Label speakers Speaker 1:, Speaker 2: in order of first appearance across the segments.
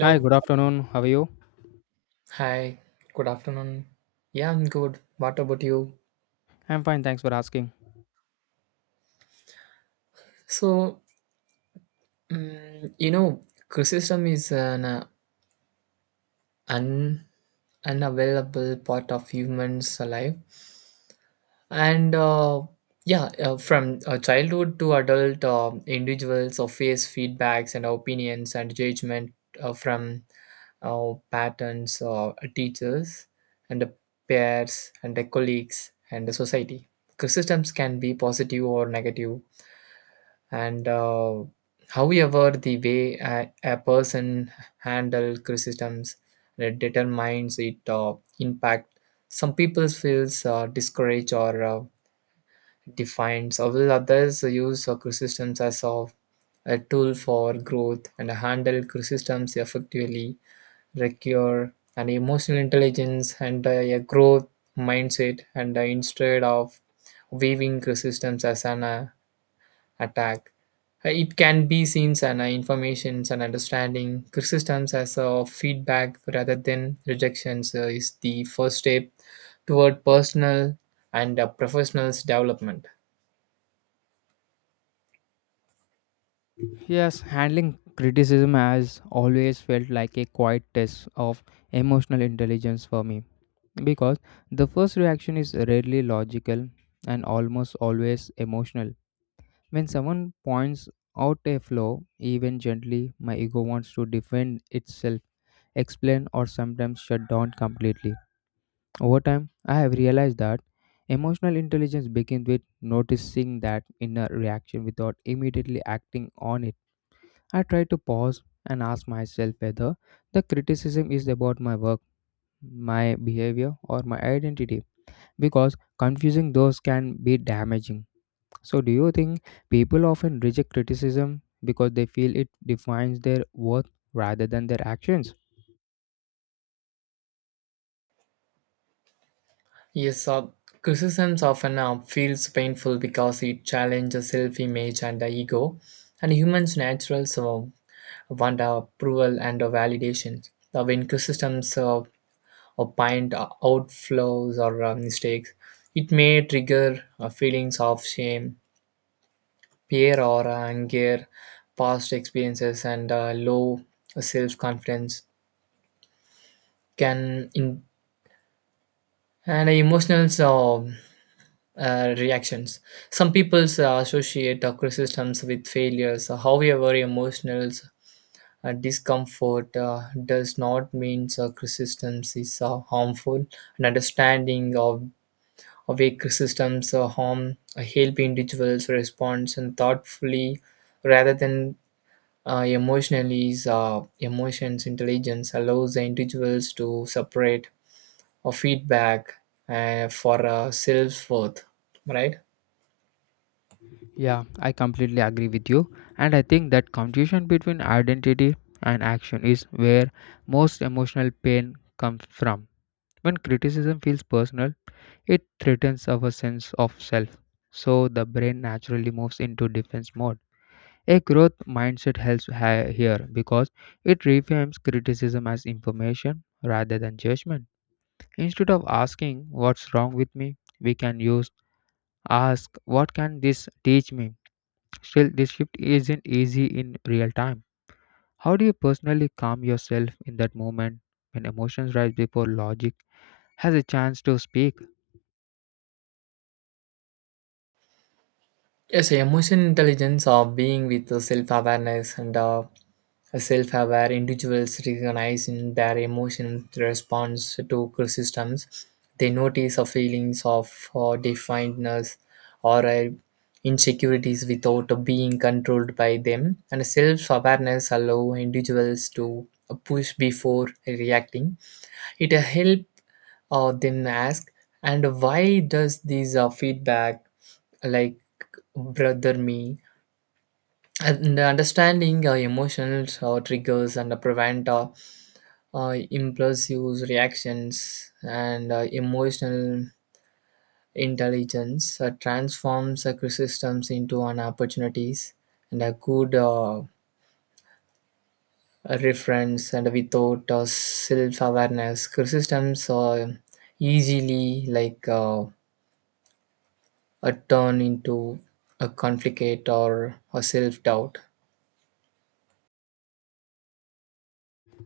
Speaker 1: Hi, good afternoon. How are you?
Speaker 2: Hi. Good afternoon. Yeah, I'm good. What about you?
Speaker 1: I'm fine, thanks for asking.
Speaker 2: So, criticism is an un unavailable part of humans' life, and yeah, from childhood to adult, individuals face feedbacks and opinions and judgment from patterns, teachers, and the peers, and the colleagues, and the society. Criticisms can be positive or negative, and however, the way a person handles criticisms that determines its impact. Some people feels discouraged or defined, so will others use criticisms as of a tool for growth and handle criticisms effectively require an emotional intelligence and a growth mindset and instead of viewing resistance as an attack. It can be seen as an information and understanding resistance as a feedback rather than rejections is the first step toward personal and professional development.
Speaker 1: Yes, handling criticism has always felt like a quiet test of emotional intelligence for me because the first reaction is rarely logical and almost always emotional. When someone points out a flaw, even gently, my ego wants to defend itself, explain, or sometimes shut down completely. Over time, I have realized that emotional intelligence begins with noticing that inner reaction without immediately acting on it. I try to pause and ask myself whether the criticism is about my work, my behavior, or my identity, because confusing those can be damaging. So, do you think people often reject criticism because they feel it defines their worth rather than their actions?
Speaker 2: Yes, criticisms often feels painful because it challenges self-image and the ego and humans natural so want approval and validations. When criticisms or point outflows or mistakes, it may trigger feelings of shame, fear, or anger. Past experiences and low self confidence can in and emotional reactions. Some people associate criticisms with failures. However, emotional discomfort does not mean criticisms is harmful. An understanding of a criticism's harm help individuals respond and thoughtfully rather than emotionally. Is, emotions intelligence allows the individuals to separate a feedback for self worth, right?
Speaker 1: Yeah, I completely agree with you. And I think that confusion between identity and action is where most emotional pain comes from. When criticism feels personal, it threatens our sense of self. So the brain naturally moves into defense mode. A growth mindset helps here because it reframes criticism as information rather than judgment. Instead of asking what's wrong with me, we can use ask what can this teach me. Still, this shift isn't easy in real time. How do you personally calm yourself in that moment when emotions rise before logic has a chance to speak?
Speaker 2: Yes, emotion intelligence or being with the self-awareness and a self-aware individuals recognize in their emotion response to systems. They notice the feelings of definedness or insecurities without being controlled by them. And self-awareness allow individuals to push before reacting. It help them ask, and why does this feedback like brother me? And understanding emotions triggers and prevent impulsive reactions and emotional intelligence transforms criticisms into an opportunities and a good reference and without self-awareness criticisms easily like a turn into a conflict or a self-doubt.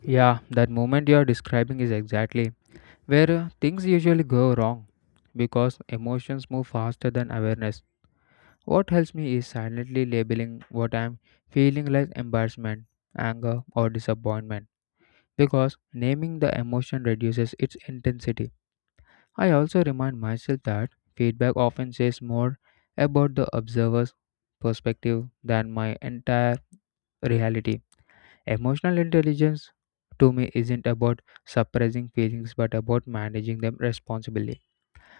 Speaker 1: Yeah, that moment you're describing is exactly where things usually go wrong because emotions move faster than awareness. What helps me is silently labeling what I'm feeling like embarrassment, anger, or disappointment because naming the emotion reduces its intensity. I also remind myself that feedback often says more about the observer's perspective than my entire reality. Emotional intelligence to me isn't about suppressing feelings but about managing them responsibly.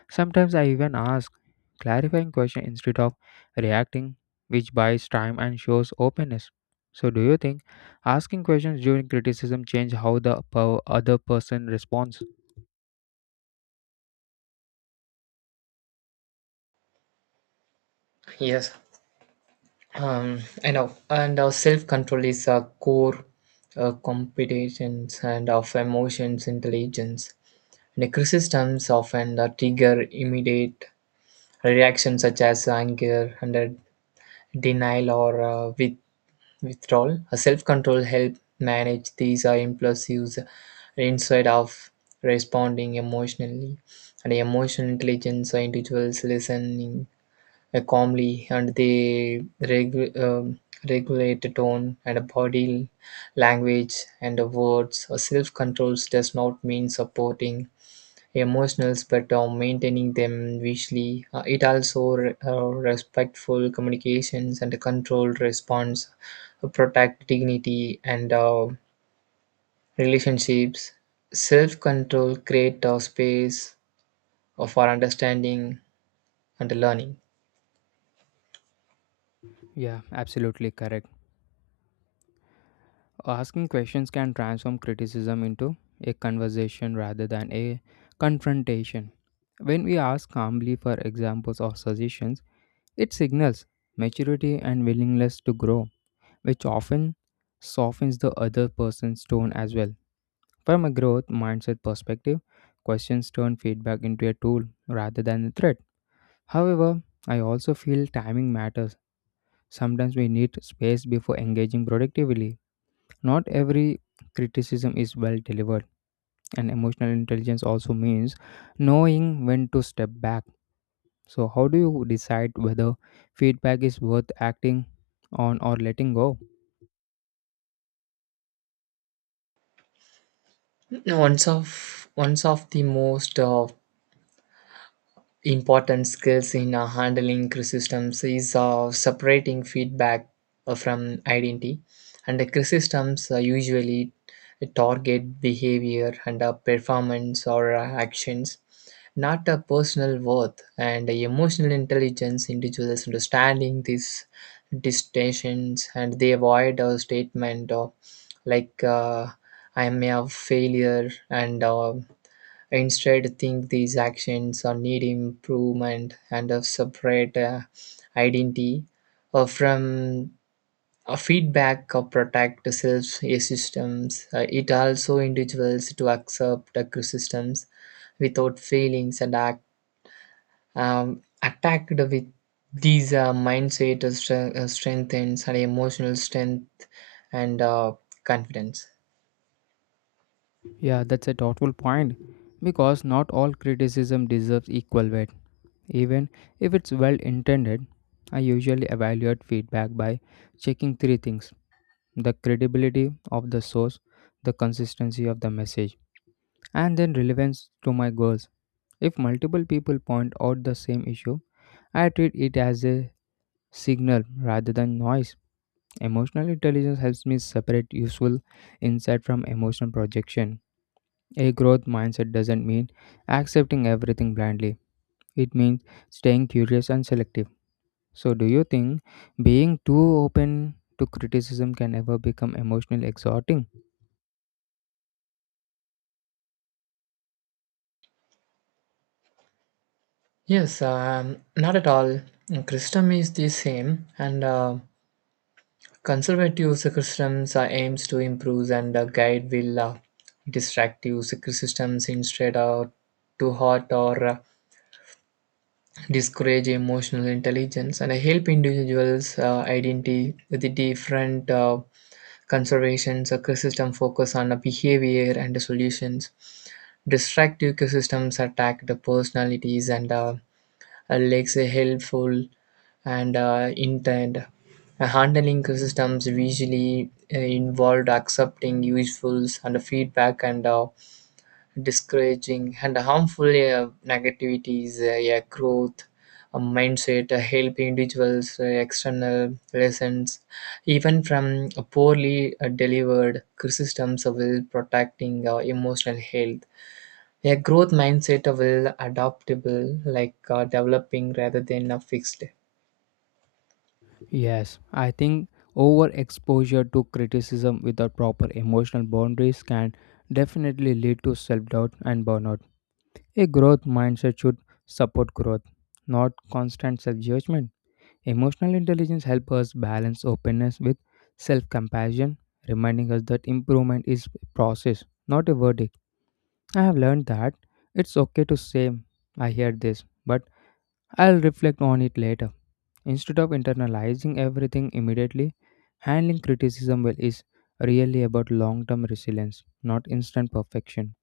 Speaker 1: Sometimes I even ask clarifying questions instead of reacting, which buys time and shows openness. So, do you think asking questions during criticism change how the other person responds?
Speaker 2: Yes. Um, I know, and our self control is a core competence and of emotions intelligence. And the systems often trigger immediate reactions such as anger and denial or withdrawal. A self control help manage these impulses instead of responding emotionally. And emotional intelligence, individuals listening calmly, and they regulate the tone and a body language and the words. Self control does not mean supporting emotionals but maintaining them visually. It also respectful communications and a controlled response, protect dignity and relationships. Self control create a space of our understanding and learning.
Speaker 1: Yeah, absolutely correct. Asking questions can transform criticism into a conversation rather than a confrontation. When we ask calmly for examples or suggestions, it signals maturity and willingness to grow, which often softens the other person's tone as well. From a growth mindset perspective, questions turn feedback into a tool rather than a threat. However, I also feel timing matters. Sometimes we need space before engaging productively, not every criticism is well delivered, and emotional intelligence also means knowing when to step back. So, how do you decide whether feedback is worth acting on or letting go?
Speaker 2: One's of the most important skills in handling criticisms is separating feedback from identity, and the criticisms usually target behavior and performance or actions, not a personal worth. And emotional intelligence individuals understanding these distinctions and they avoid a statement of like I am a failure and. Instead think these actions are need improvement and a separate identity from a feedback or protect self systems. It also individuals to accept the criticisms without feelings and act attacked with these mindset strengthens and emotional strength and confidence.
Speaker 1: Yeah, that's a thoughtful point because not all criticism deserves equal weight. Even if it's well intended, I usually evaluate feedback by checking three things: the credibility of the source, the consistency of the message, and then relevance to my goals. If multiple people point out the same issue, I treat it as a signal rather than noise. Emotional intelligence helps me separate useful insight from emotional projection. A growth mindset doesn't mean accepting everything blindly, it means staying curious and selective. So, do you think being too open to criticism can ever become emotionally exhausting?
Speaker 2: Yes, not at all. Christendom is the same, and Conservative systems are aims to improve and guide will destructive systems instead of to hurt or discourage emotional intelligence and help individuals identify the different conservation ecosystem focus on behavior and solutions. Destructive ecosystems attack the personalities and legs are helpful and intent. Handling systems usually involved accepting usefuls and feedback and discouraging and harmful negativities, yeah, growth, a mindset, help individuals, external lessons, even from poorly delivered criticisms will protecting emotional health. A growth mindset will adaptable, like developing rather than a fixed.
Speaker 1: Yes, I think overexposure to criticism without proper emotional boundaries can definitely lead to self doubt and burnout. A growth mindset should support growth, not constant self judgment. Emotional intelligence helps us balance openness with self compassion, reminding us that improvement is a process, not a verdict. I have learned that it's okay to say, I heard this, but I'll reflect on it later. Instead of internalizing everything immediately, handling criticism well is really about long term resilience, not instant perfection.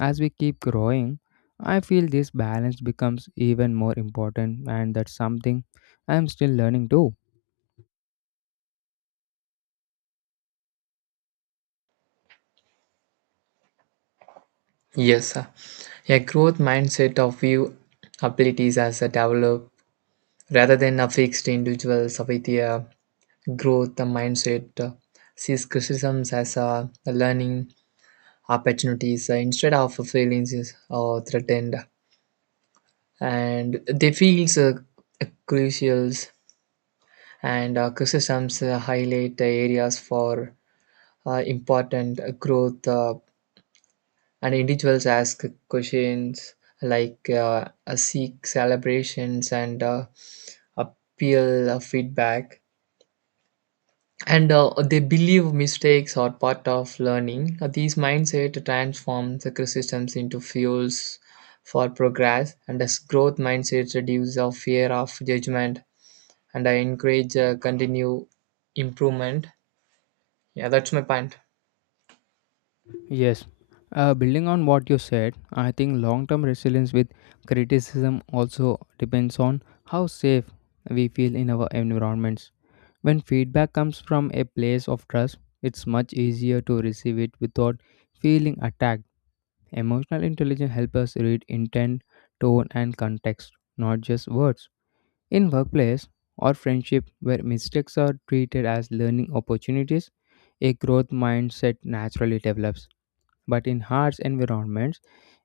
Speaker 1: As we keep growing, I feel this balance becomes even more important, and that's something I'm still learning too.
Speaker 2: Yes, a growth mindset of view abilities as a develop rather than a fixed individuals with a growth mindset sees criticisms as a learning opportunities instead of feelings is, or threatened, and they feels crucial and criticisms highlight the areas for important growth and individuals ask questions like seek celebrations and appeal feedback and they believe mistakes are part of learning. These mindset transforms the criticisms into fuels for progress and as growth mindset reduces our fear of judgment and I encourage continue improvement. Yeah, that's my point.
Speaker 1: Yes, building on what you said, I think long term resilience with criticism also depends on how safe we feel in our environments. When feedback comes from a place of trust, it's much easier to receive it without feeling attacked. Emotional intelligence helps us read intent, tone, and context, not just words. In workplace or friendship, where mistakes are treated as learning opportunities, a growth mindset naturally develops. But in harsh environments,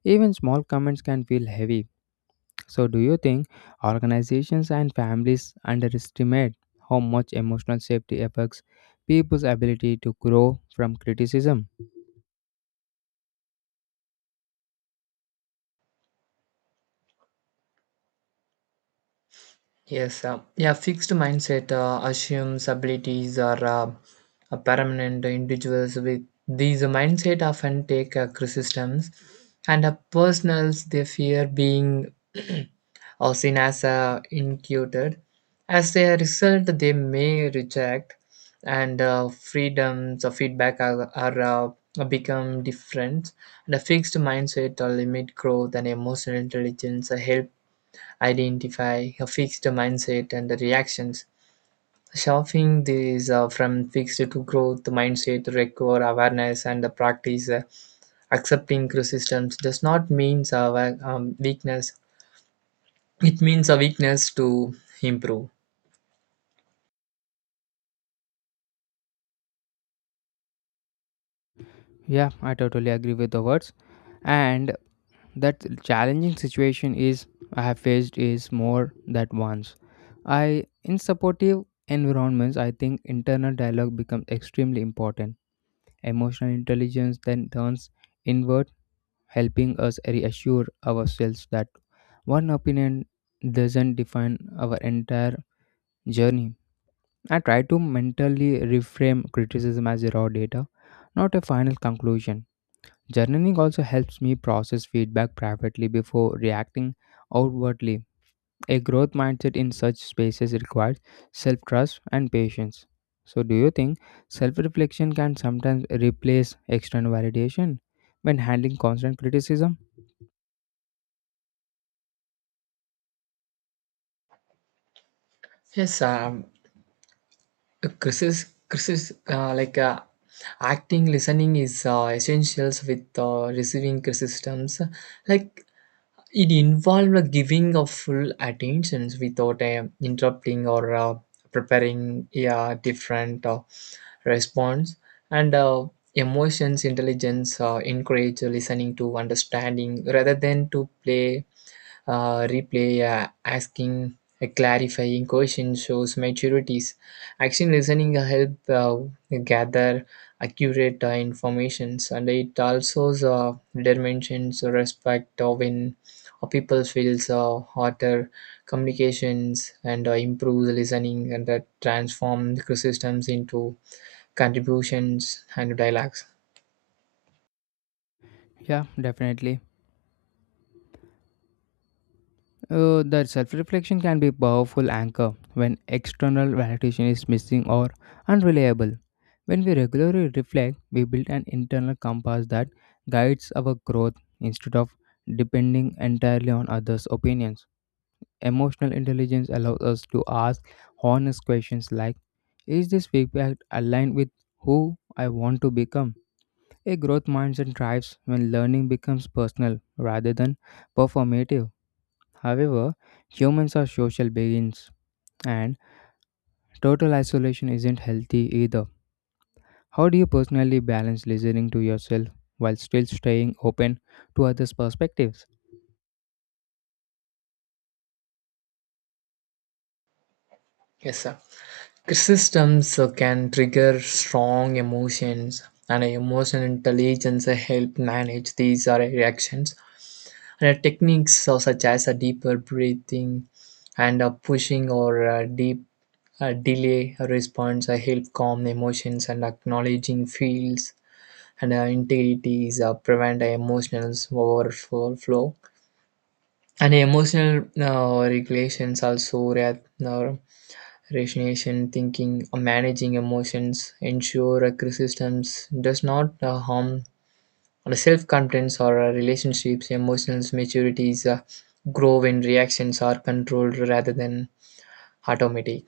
Speaker 1: even small comments can feel heavy. So, do you think organizations and families underestimate how much emotional safety affects people's ability to grow from criticism?
Speaker 2: Yes, fixed mindset assumes abilities are permanent. Individuals with these mindset often take criticisms, and personals they fear being or seen as incuted. As a result, they may reject, and freedoms of feedback are become different. And a fixed mindset limit growth and emotional intelligence help identify a fixed mindset and the reactions. Shifting these from fixed to growth mindset require awareness and the practice. Accepting resistance does not mean our weakness. It means a weakness to improve.
Speaker 1: Yeah, I totally agree with the words. And that challenging situation is I have faced is more that once. I in supportive environments, I think internal dialogue becomes extremely important. Emotional intelligence then turns inward, helping us reassure ourselves that one opinion doesn't define our entire journey. I try to mentally reframe criticism as raw data, not a final conclusion. Journaling also helps me process feedback privately before reacting outwardly. A growth mindset in such spaces requires self trust and patience. So, do you think self reflection can sometimes replace external validation when handling constant criticism?
Speaker 2: Yes, like acting, listening is essentials with receiving criticisms. Like it involved a giving of full attentions without interrupting or preparing a different response. And emotions intelligence encourage listening to understanding rather than to play replay, asking clarifying question shows maturities. Action listening help gather accurate informations, and it also determines respect when people feels hotter communications and improves listening and that transform the systems into contributions and dialogues.
Speaker 1: Yeah, definitely. The self reflection can be a powerful anchor when external validation is missing or unreliable. When we regularly reflect, we build an internal compass that guides our growth instead of depending entirely on others' opinions. Emotional intelligence allows us to ask honest questions like, is this feedback aligned with who I want to become? A growth mindset thrives when learning becomes personal rather than performative. However, humans are social beings and total isolation isn't healthy either. How do you personally balance listening to yourself while still staying open to others' perspectives?
Speaker 2: Yes, sir. Criticisms can trigger strong emotions, and emotional intelligence help manage these reactions. And techniques such as a deeper breathing and pushing or deep delay response help calm emotions and acknowledging feels and integrities prevent emotional overflow. And emotional regulations also uh, Rationalization, thinking, or managing emotions ensure a systems does not harm the self-confidence or relationships. Emotional maturities grow when reactions are controlled rather than automatic.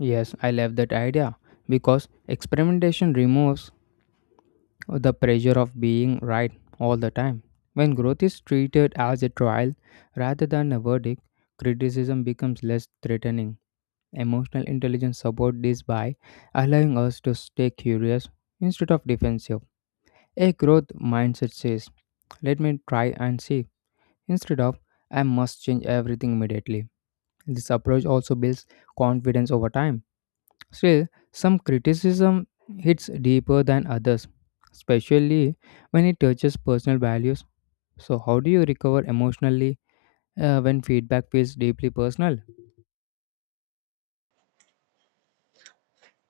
Speaker 1: Yes, I love that idea because experimentation removes the pressure of being right all the time. When growth is treated as a trial rather than a verdict, criticism becomes less threatening. Emotional intelligence supports this by allowing us to stay curious instead of defensive. A growth mindset says, let me try and see, instead of I must change everything immediately. This approach also builds confidence over time. Still, some criticism hits deeper than others, especially when it touches personal values. So, how do you recover emotionally when feedback feels deeply personal?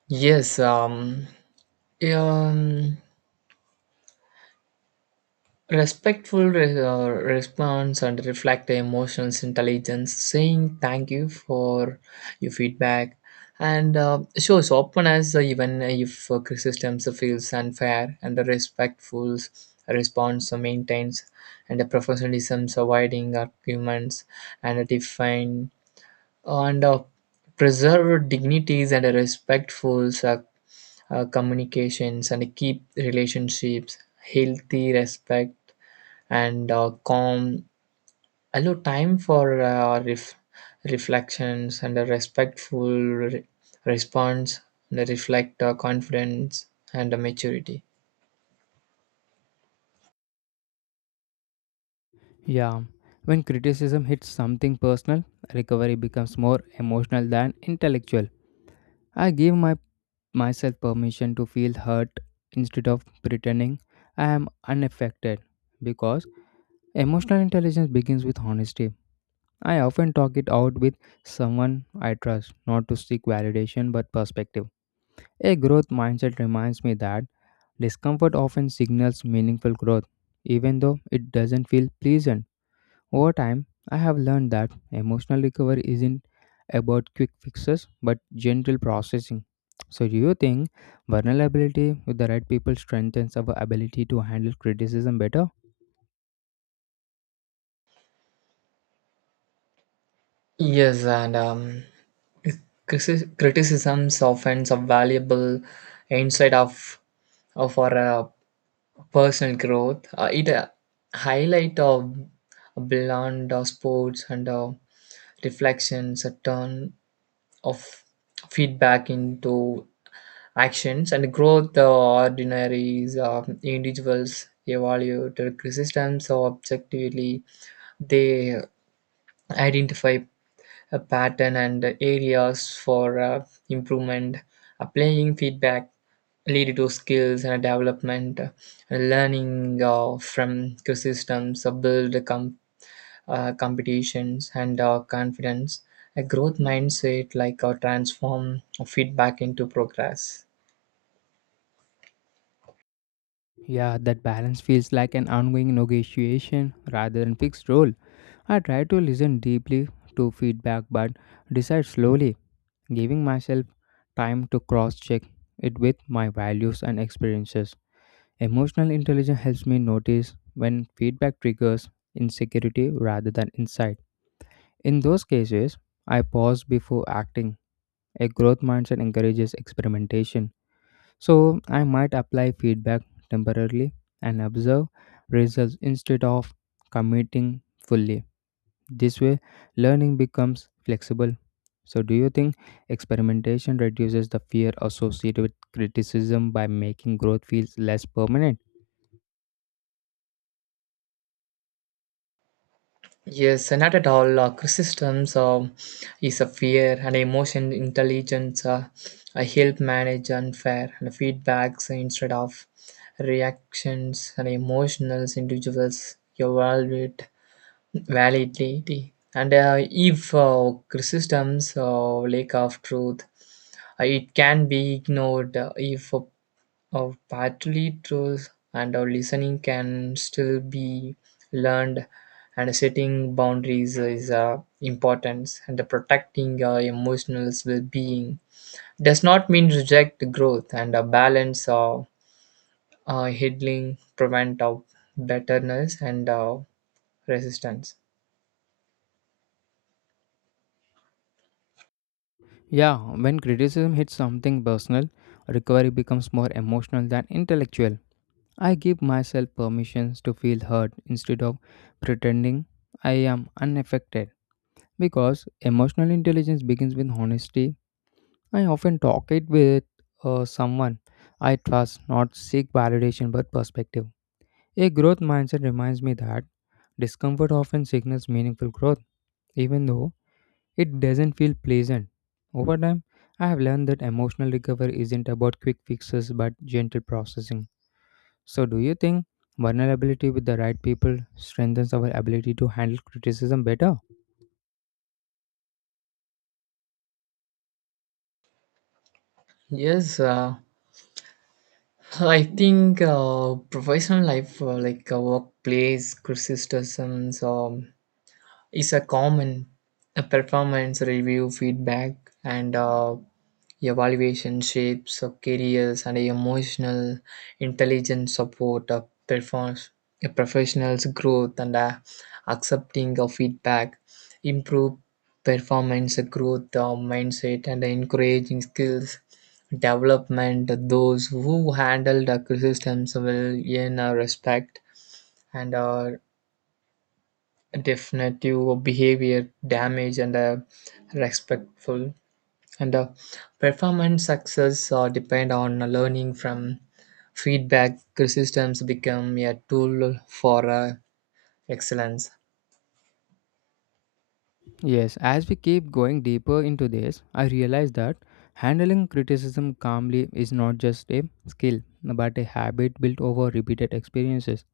Speaker 2: Yes, yeah, um, Respectful response and reflect the emotions intelligence, saying thank you for your feedback and shows openness even if criticism feels unfair and the respectful response maintains and the professionalism avoiding arguments and define and preserve dignities and a respectful communications and keep relationships healthy respect and calm, allow time for reflections and a respectful response, and reflect confidence and maturity.
Speaker 1: Yeah, when criticism hits something personal, recovery becomes more emotional than intellectual. I give my myself permission to feel hurt instead of pretending I am unaffected because emotional intelligence begins with honesty. I often talk it out with someone I trust, not to seek validation but perspective. A growth mindset reminds me that discomfort often signals meaningful growth, even though it doesn't feel pleasant. Over time, I have learned that emotional recovery isn't about quick fixes but gentle processing. So, do you think vulnerability with the right people strengthens our ability to handle criticism better?
Speaker 2: Yes, and criticisms often a valuable insight of our personal growth. It highlight of beyond sports and reflections, a turn of feedback into actions and growth the ordinaries of individuals evaluated resistance objectively they identify a pattern and areas for improvement applying feedback lead to skills and development and learning from systems build competitions and confidence a growth mindset like transform feedback into progress.
Speaker 1: Yeah, that balance feels like an ongoing negotiation rather than fixed role. I try to listen deeply to feedback but decide slowly, giving myself time to cross check it with my values and experiences. Emotional intelligence helps me notice when feedback triggers insecurity rather than insight. In those cases, I pause before acting. A growth mindset encourages experimentation. So, I might apply feedback temporarily and observe results instead of committing fully. This way, learning becomes flexible. So, do you think experimentation reduces the fear associated with criticism by making growth feels less permanent?
Speaker 2: Yes, not at all. Chrysistoms is a fear and emotion intelligence help manage unfair and feedbacks instead of reactions and emotional individuals evaluate validity. And if Chrysistoms lack of truth, it can be ignored if of partly truth and our listening can still be learned and setting boundaries is important and protecting our emotional well-being does not mean reject growth and a balance of healing prevent of betterness and resistance.
Speaker 1: Yeah, when criticism hits something personal, recovery becomes more emotional than intellectual. I give myself permissions to feel hurt instead of pretending I am unaffected. Because emotional intelligence begins with honesty, I often talk it with someone I trust, not seek validation but perspective. A growth mindset reminds me that discomfort often signals meaningful growth, even though it doesn't feel pleasant. Over time, I have learned that emotional recovery isn't about quick fixes but gentle processing. So, do you think vulnerability with the right people strengthens our ability to handle criticism better?
Speaker 2: Yes, I think professional life like workplace criticisms is a common a performance review feedback and evaluation shapes of careers and emotional intelligence support of performance a professional's growth and accepting of feedback improve performance growth mindset and encouraging skills development those who handle the criticisms will earn respect and definitive behavior damage and respectful and performance success depend on learning from feedback systems become a tool for excellence.
Speaker 1: Yes, as we keep going deeper into this, I realize that handling criticism calmly is not just a skill but a habit built over repeated experiences.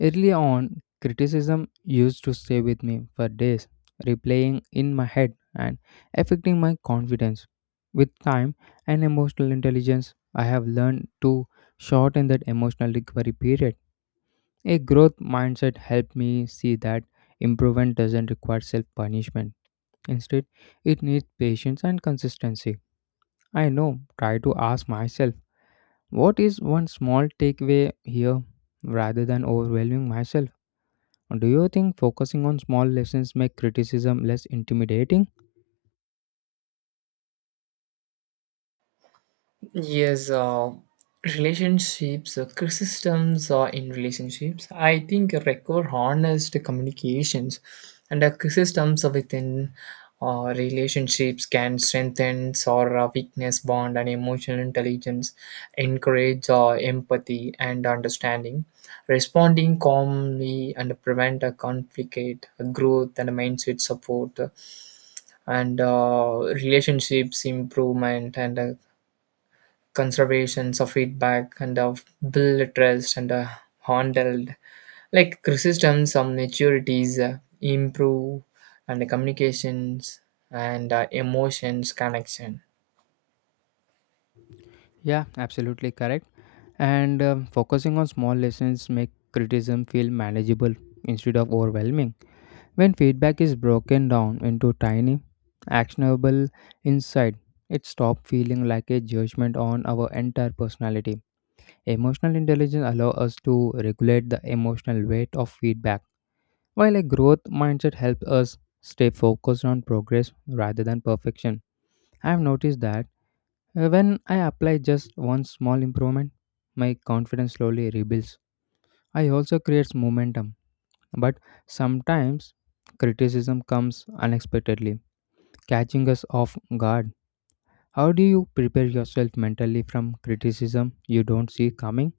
Speaker 1: Early on, criticism used to stay with me for days, replaying in my head and affecting my confidence. With time and emotional intelligence, I have learned to shorten that emotional recovery period. A growth mindset helped me see that improvement doesn't require self punishment. Instead, it needs patience and consistency. I know, try to ask myself, what is one small takeaway here rather than overwhelming myself? Do you think focusing on small lessons make criticism less intimidating?
Speaker 2: Yes, relationships, criticisms are in relationships. I think record honest communications and criticisms are within relationships can strengthen or weakness bond and emotional intelligence, encourage empathy and understanding, responding calmly and prevent a conflict, growth and mindset support and relationships improvement and conservations of feedback and of build trust and handled like criticism some maturities improve and the communications and emotions connection.
Speaker 1: Yeah, absolutely correct. And focusing on small lessons make criticism feel manageable instead of overwhelming. When feedback is broken down into tiny, actionable insight, it stops feeling like a judgment on our entire personality. Emotional intelligence allows us to regulate the emotional weight of feedback, while a growth mindset helps us stay focused on progress rather than perfection. I have noticed that when I apply just one small improvement, my confidence slowly rebuilds. I also creates momentum, but sometimes criticism comes unexpectedly, catching us off guard. How do you prepare yourself mentally from criticism you don't see coming?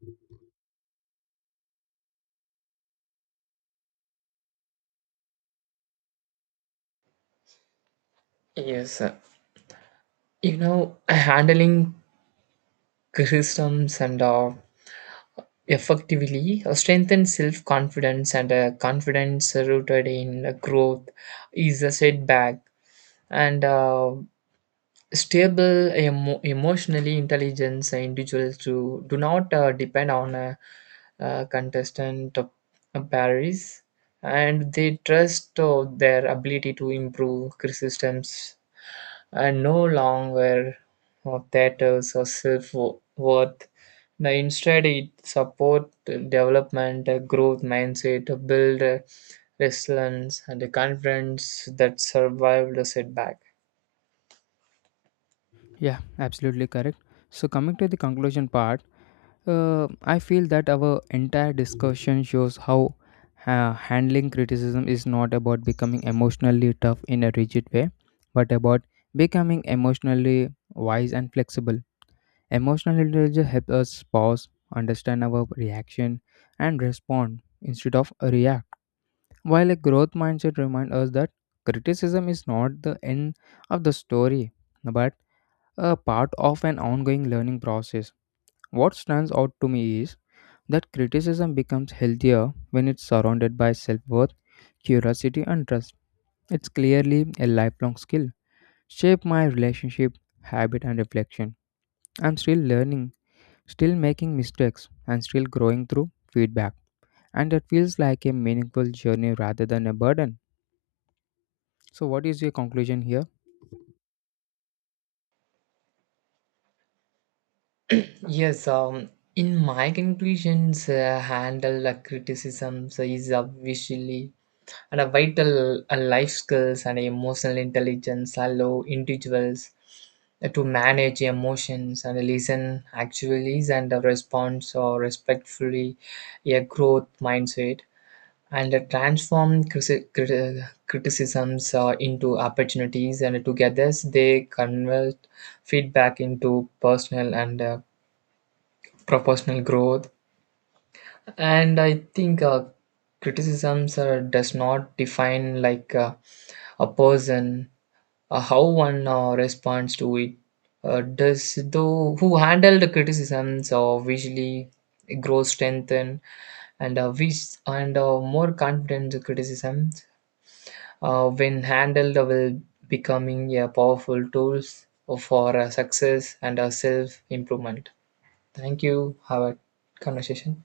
Speaker 2: Yes, handling criticisms and effectively strengthen self-confidence and confidence rooted in growth is a setback and stable emotionally intelligent individuals do not depend on a contestant of paris and they trust their ability to improve systems and no longer of theaters or self-worth now instead it support development growth mindset build resilience and the confidence that survived a setback.
Speaker 1: Yeah, absolutely correct. So, coming to the conclusion part, I feel that our entire discussion shows how handling criticism is not about becoming emotionally tough in a rigid way, but about becoming emotionally wise and flexible. Emotional intelligence helps us pause, understand our reaction, and respond instead of react. While a growth mindset reminds us that criticism is not the end of the story, but a part of an ongoing learning process. What stands out to me is that criticism becomes healthier when it's surrounded by self worth, curiosity, and trust. It's clearly a lifelong skill. Shape my relationship, habit, and reflection. I'm still learning, still making mistakes, and still growing through feedback. And it feels like a meaningful journey rather than a burden. So, what is your conclusion here?
Speaker 2: Yes, in my conclusions, handle criticisms is obviously and a vital life skills and emotional intelligence allow individuals to manage emotions and listen actually and respond or respectfully a growth mindset and transform criticisms into opportunities and together they convert feedback into personal and proportional growth and I think criticisms does not define like a person how one responds to it does though who handle the criticisms visually grows strengthened and more confident the criticisms when handled will becoming a powerful tools for success and self improvement. Thank you. Have a conversation.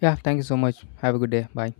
Speaker 1: Yeah, thank you so much. Have a good day. Bye.